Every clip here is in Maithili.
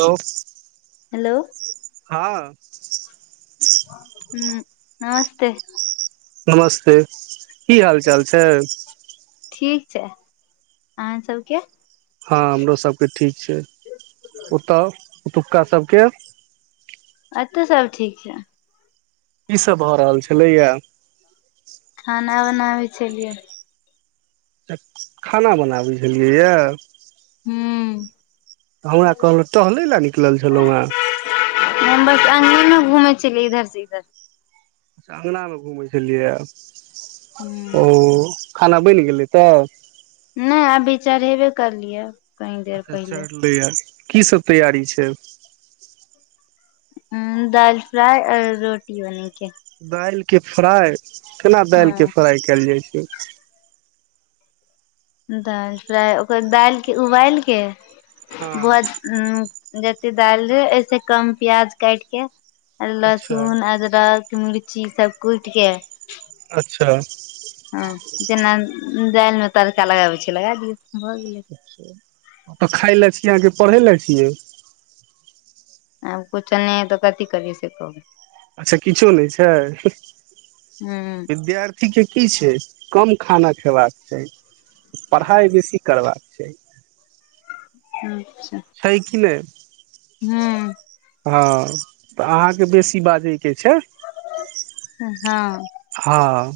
हेलो हेलो हँ ह नमस्ते नमस्ते की हाल चाल छै ठीक छै अहाँ सबके हँ हमरो सबके ठीक से ओतऽ ओतुक्काभके अचछऽ सब ठीक छै कीसभ भऽ रहल छलैए खाना बना भै छलियै तऽ खाना बनाबै छलियैए हू तऽ हमरा कहलों टहलय लए निकलल छलहुँ हेँ अ ने घूमेै छलिय इधर से इधर च्छा अङ्गलामे घुमै छलियै ओ खाना बनि गेलै तब? नै, अभी चढ़ेबे करलियै। कनी देर अच्छा पहिले चढ़लैए। की सब तैयारी छै? दाल फ्राइ आओर रोटी बन के दालि के फ्राइ केना दालि के हँ फ्राई कयल जाइ छै ठीक छै। दालि फ्राइ ओकर दालिके उबालि के हँ [unintelligible] उम्म जते दालि रहै, ओहिसे कम प्याज काइट के आ अच्छा लहसून, अदरक मिर्ची सब कुइट के अच्छा अ जेना दालिमे तड़का लगाबै छिये, लगा दिऔ। अच्छा। एतऽ खाइ ले छी अहाँ कि पढ़ै ल छियै? आब कुछो नहि है तऽ कथी करीये से कहू। अच्छा किछो नहि छै? हूँ विद्यार्थीके की छै, कम खाना खयबाक चाही। पढ़ाइ बेसी करबाक चाही। ह्म। छै कि नै? हूँ हँ, तऽ अहाँके बेसी बाजैके छै। हँ। हँ।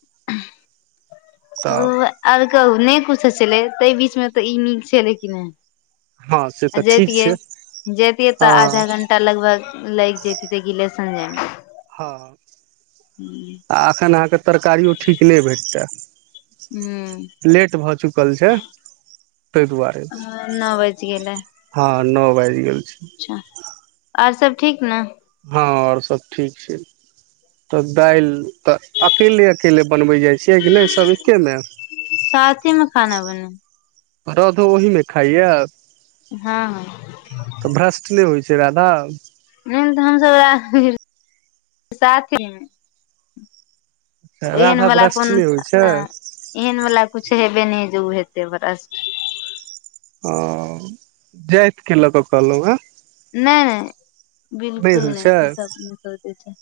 [inaudible] तऽ ऊ आर कहू, नहि कुछो छलै, ताहि बीचमे तऽ ई नीक छलै कि ने? हँ से तऽ आ ठीक जैतिये छै जैतिये हँ तऽ आधा घंटा लगभग लाइग जैतै त की ले से सरमजाममे। हँ। त एखन अहाँके तरकारीयो ठीक नै भेटते। हूँ लेट भ चुकल छै। ताहि दुआरे ह, न बैज गेलै। न बाजि गेल। छै अच्छा आओर सब ठीक ने हँ आओर सब ठीक छै तब दालि तऽ अकेले-अकेले बनबै जाइ छियै कि नहि सब एक मे साथेमे खाना बनै हरध ओहिमे खाइए ह ह। [unintelligible] ह त हमसब वेह [unintelligible] साथेमे। राधा ओहेनवला भ्रष्ट कोन नहि होइ छै अ एहनवला कुछ हे बे नहि जे ओ हेतै ब्रश ओ जाइत के लऽ कऽ कहलहुँ ह नहि बिलकुल होइ नहि ई छै सब सब छै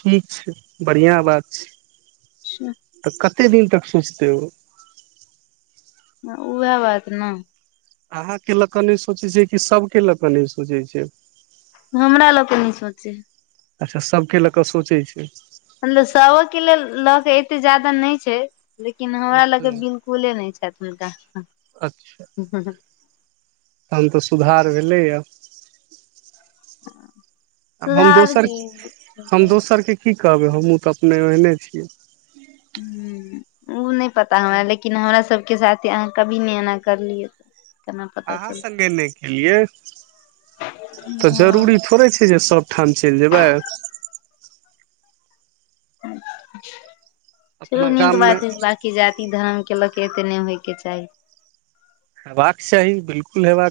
ठीक छै बढ़िआँ बात छै छै तऽ कत कते दिन तक सोचते ओ उएह बात ने अहाँके लऽ कऽ नहि सोचै छिय कि सभके लऽ कऽ नहि सोचै छैय हमरा लऽ क नहि सोचै अच्छा सभके लऽ कऽ सोचै छै अन्द साव केल ल ऽ एते जादा नहि छै लेकिन हमरा अच्छा लके बिलकुले नहि छथि हुनका तखन तऽ सुधार भेलैए आ हम सुधार दोसर की हम ह दोसर के की कहबै हमहहुँ तऽ अपने ओहने छियै ह ओ नहि पता हमरा लेकिन हमरा सब के साथ अहाँ कभी नहि एना करलियए त अहाँ सङ्गे नहि केलियै तऽ हँ जरूरी थोड़े छै जे सभ ठाम चलि जेबै ह चलू अपना नीक गाममे बात है बाँकी जाति धर्म केलक एते नहि होय के चाही हेबाक साही बिलकुल हे ब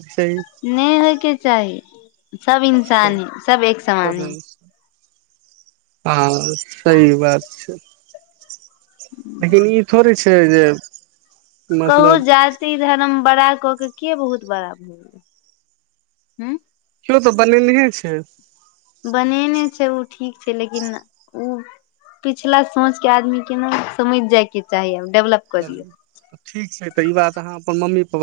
नहि होयके चाही सब इन्सान है सब एक समान है हँ सही बात छै देखिन ई छै से जे कहू मतलब जाति धरम बड़ा क। के बहुत बड़ा भूल ह। केओ तऽ बनेलहे छै। बनेने छै ओ ठीक छै लेकिन ओ पिछला सोच के आदमी के ने समझ जायके चाहीभ चलू ठीक छै तऽ ई बात अहाँ अपन मम्मी। [inaudible]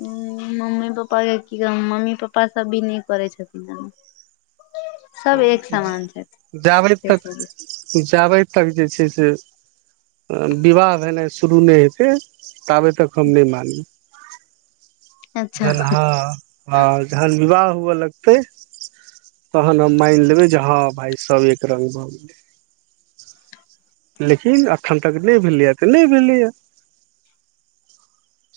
ह मम्मी पप्पाके की कह मम्मी पप्पा सभ भी नहि करै छथिन। ओ सब एक समान छथि जाबै त जाबै। [inaudible] अच्छा जे हँ ह जहन विवाह। ल तन म लेबै जे हँ भ सब एक र। लेकिन एखन तक नहि भेलैए तऽ नहि भेलैए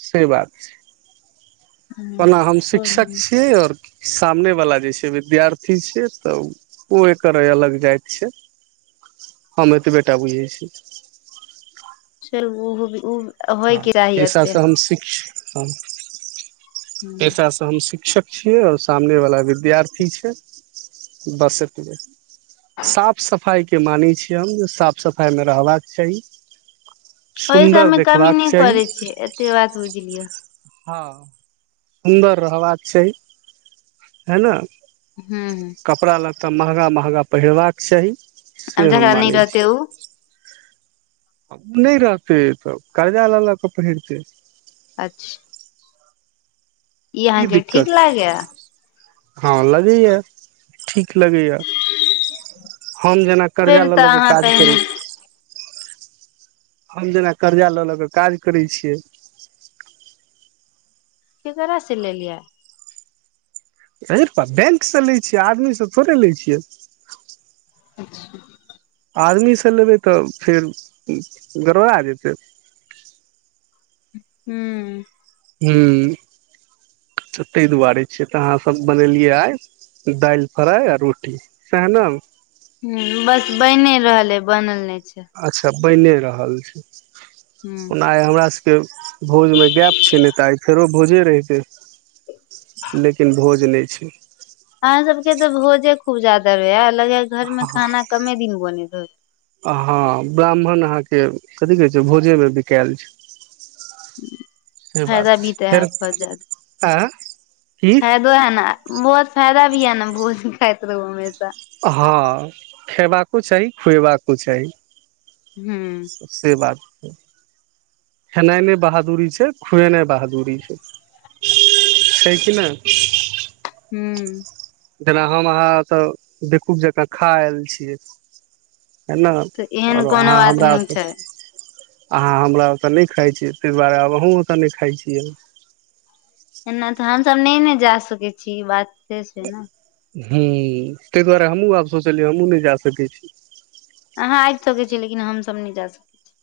से बात छै। ओना हम शिक्षक छीियै आओर। सामने वाला जे छै विद्यार्थी छै तऽ ओ एकर अलग जाति छै हम एतबे। टा बुझै छी। सेल ओहोी ओ। हँ पसाँ हम शिक्ष। [unintelligible] ऐसाा हम सिख। शिक्षक छियै आओर सामने वला विद्यार्थी छै बस एतबे साफ सफाइके मानै छियै हम साफ सफाइमे रहबाक चाही। ओहि सुन्दर सबमे कमी देखबाक नहि। चाही कर छी एतेके बात ह। [inaudible] हँ सुन्दर रहबाक छै है ने। [inaudible] तऽ महगा महगा पहिरबाक चाही। अ से हम झरा नहि मानै रहते ओ। नहि रहतै तऽ कर्जा लऽ लऽ कऽ पहिरतै। अच्छा। ई अहाँके ठीक लागैा। हँलग ही य ठीक लगैए। हम जेना कर्जा फेर लऽ ले तऽ के अहाँ काज पहिने करैत छी। हम जेना कर्जा लऽ लऽ कऽ काज करै छियै। की कर स लेललिया। रुपा बैंकसँ लै छियै आदमीसँ थोड़े लै छियै अच्छा आदमीसँ लेबै तऽ फेर गड़बड़ा जेतै हूँ हूँ तऽ ताहि दुआरे छियै तऽ अहाँसभ बनेलियै आ दालि फ्राइ आ रोटी सह न ह बस बनि रहल ह बनल नहि छै। अच्छा। बैने रहल छै हूँ ओना आइ हमरा सब के भोजमे गैप छै नहि तऽ आइ फेरो भोजे रहितै लेकिन भोज नहि छै अहाँ सबके तऽ भोजे खूब ज्यादा हाएत हँ होत हाँ ब्राह्मण अहाँके कथि कहै छै भोजेमे बिकाएल छै से बात फायदा भी तऽ है फेर बचत आ की फायदो है न बहुत फायदा भी है न भोज खाइत रहु हमेशा हाँ खयबाको चाही खुएबाको चाही हूँ से बात खेनाइ नहि बहादुररी छै खुएना बहादुररी छै छै कि नहि हूँ जेना हम अहाँ तऽ बेवकूफ जंका खा आएल छियै है ने तऽ एहन आओरो कोनो अहाँ बात हमरा नहि ओतऽ छै अहाँ हमरा ओतऽ नहि खाइ छी तैहि दुआरे आब अहूँ ओतऽ नहि खाइ छियै एना तहन सब नहि ने जा सकै छी ई बात से छै न हूँ तैहि दुआरे हमहूँ आब सोचलियै हमहूँ नहि जा सकै छी अहाँ आबि सकै छियै लेकिन हमसभ नहि जा सकै छी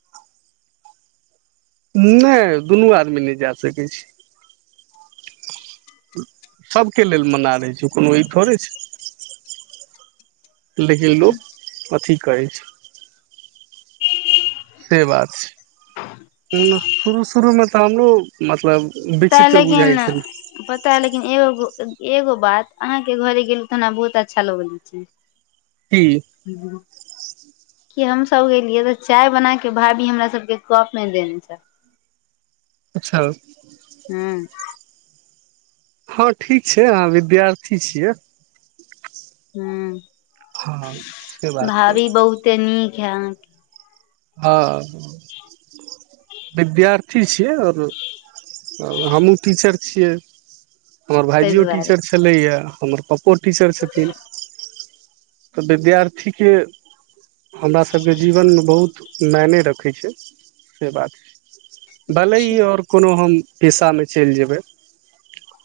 नहि दुनू आदमी नहि जा सकै छी सभके लेल मना रहै छै कोनो ई थोड़े छै लेकिन लोक अथी करै छै से बात छै न शुरू शुरूमे तऽ हमरो मतलब पता है विचित्र बुझाइ लेकिन छल पता है लेकिन एगो एगो बात अहाँ के घरे गेलू तऽ हमरा बहुत अच्छा लगल छै की हूँ कि हमसभ गेललियै तऽ चाय बना कऽ भाभी हमरा सभके कप देने छल अच्छा हूँ हँ ठीक छै अहाँ विद्यार्थी छियै हूँ हँ से बात छै भाभी बहुते नीक यहाँ के हाँ विद्यार्थी ए अर औ हमु टीचर छियै। हमर ताहि भाईजीयो दुआरे टीचर छलैया हमर पप्पो पिसर छथिन। तऽ विद्यार्थी के हमरा सबके जीवन मे बहुत मायने रखै छै से बात छै। दलई और कुनु हम पेशा मे चैल जेबै।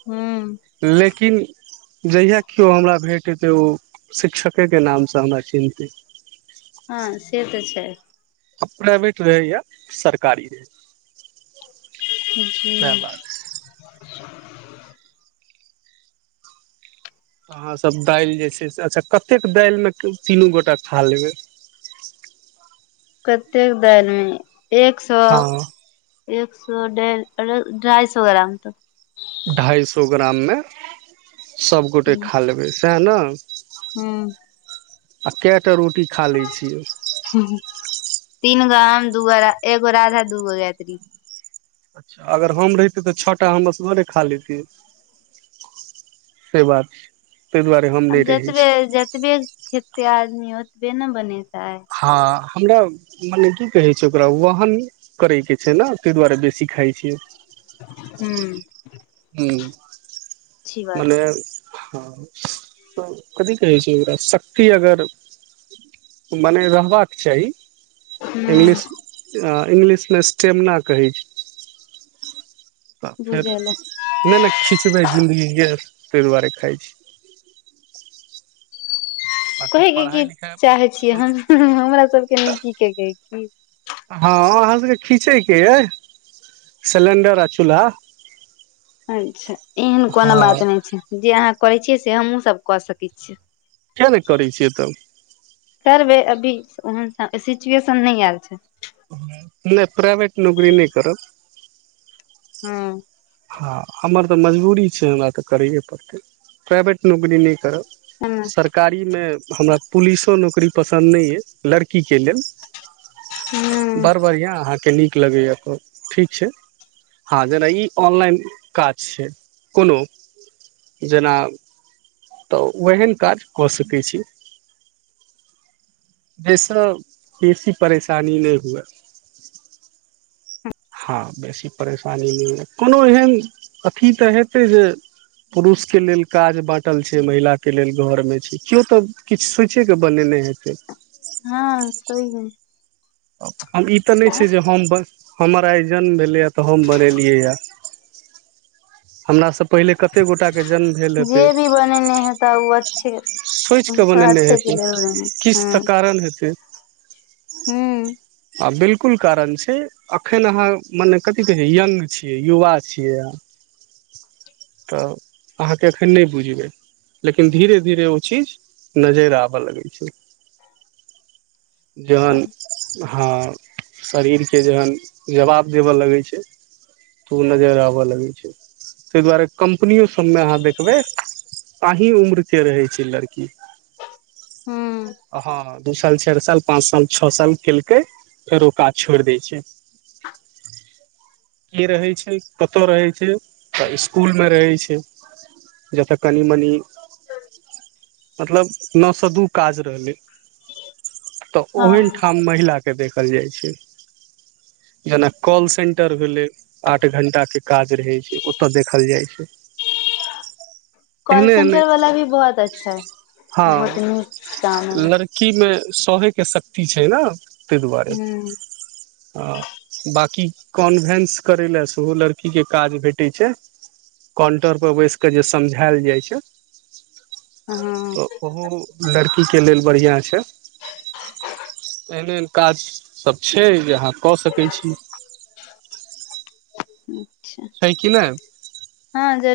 ह्म्म। किन जहिया कियो हमरा भेट हेतै ओ शिक्षके नाम सँ हमरा चिन्हतै। हाँ से ते छै। प्राइवेट रहै या सरकारी रहै। सएह बात हम्म हुं। अहाँ सब दाल जे छै से, अच्छा कतेक दाल मे तीनू गोटा खा लेबै। कतेक दाल मे एक सौ हँ एक सौ, डेढ़ अ ढ़ाई सौ ग्राम तक। ढ़ाई सौ ग्राम मे। सब गोटे तक खा लेबे। ताए नै। हूं अ काय टा रोटी खा लै छियै। तीनगो हम, दूगो रा, एगो राधा, को दूगो गायत्री। अच्छा अगर हम रहितै ते छटा हम असगरे खा लेैतियै से बात छै। ताहि दुआरे हम अम नहि रहै छी जेतबे जेतबे खेते आ दमी ओतबे नै बने हाँ। हमरा मने की कहै छै ओकरा, वाहन नै करै के छै न तै दुआरे बेसी खाय छियै। अच्छी ह्म्म बात मने हाँ ते कथि कहै छी एकरा शक्ति अगर मने रहबाक चाही। हूं इंग्लिश अ इंग्लिश मे स्टेमना कहै छै। तऽ फेर बुझल अय नहि नहि खिचबै जिन्दगी गै ताहि दुआरे खाइ छी बाकी कहैक की पढ़ाइ चाहै छियै लिखाइ हम हमरा सभके न क के की हँ अहाँ सभके खीचयके यइ सिलिण्डर आ चूल्हा अच्छा एहन कोनो हँ बात नहि छै जे अहाँ करै छियै से ते हमु सब कऽ सकै छियै। किया नहि करै छियै तब सर वे अभी सोहन हाँ सिचुएशन नै आएल छै। नहि प्राइवेट नौकरी नहि करब हँ हँ हमर तऽ मजबूरी छै हमरा तऽ करैए पड़तै प्राइभेट नौकरी नहि करब हूं सरकारी में हमरा पुलिसो नौकरी पसन्द नहि यऽ लड़कीके लेल बड़ बढ़िआँ अहाँ के नीक लगैया अपन ठीक छै हँ जेना ई आँनलाइन काज छै कोनो जेना त वहैन काज क सकै छी जय से बेसी परेशानी नइ हुए हँ बेसी परेशानी नहि यए कोनो एहन अथी तऽ हेतै जे पुरुषके लेल काज बाँटल छै महिलाके लेल घर में छै केओ तऽ किछु सोचैके बनेने हेतै हँ सही हे ह हम ई तऽ नहि छै जे हम बस हमर आइ जन्म भेलै हा तऽ हम बनेलियै या हमरा सब पहिले कते गोटाके जन्म भेल जे हेतै भी बनेने हेता ओ अच्छे सोचिके बनेने अच्छे के हेतै लेल किछु तऽ कारण हेतै हू बिल्कुल कारण छै अखन अहाँ मने कथी कही यंग छीयै युवा छीयै अहाँ त अहाँक अखन नइ बुझबै लेकिन धीरे- धीरे ओ चीज नजैर आबऽ लगै छै जन हँ शरीरके जखन जबाब देबऽ लगै छै त ओ नजर आबय लगै छै तय द्वारे कंपनीयौ सब में अहाँ देखबै अहीँ उम्र के रहै छै लड़की हँ दु साल चाइर साल पाँच साल छओ साल केलकै फेर ओ काज छोड़ि दै छै क रहै छै कतय रहै छै तऽ इसकुलमे रहै छै जतय कनि मनी मतलब नऽ स दू काज रहलै ओहन हँ ठाम महिला देखल जाइ छै जेना कॉल सेन्टर भेलै आठ घण्टाके काज रहै छै ओतय देखल जाइ छै कॉल एहने एहने सेंटर वाला भी बहुत अच्छा है बहुत हँ निक काम है सोहेके सक ती छै ने ताहि दुआरे हूँ बकी कॉन्भेन्स करय लए सेहो लड़कीके काज भेटै छै काउण्टर पर बैस कऽ जे समझायल जाइ छै हँ तऽ ओहो लड़की ई के लेल बढ़िया छै एहन एहन काज सब छै अहाँ कऽ सकै छी हूँ अच्छा छै कि नहि हाँ जरूर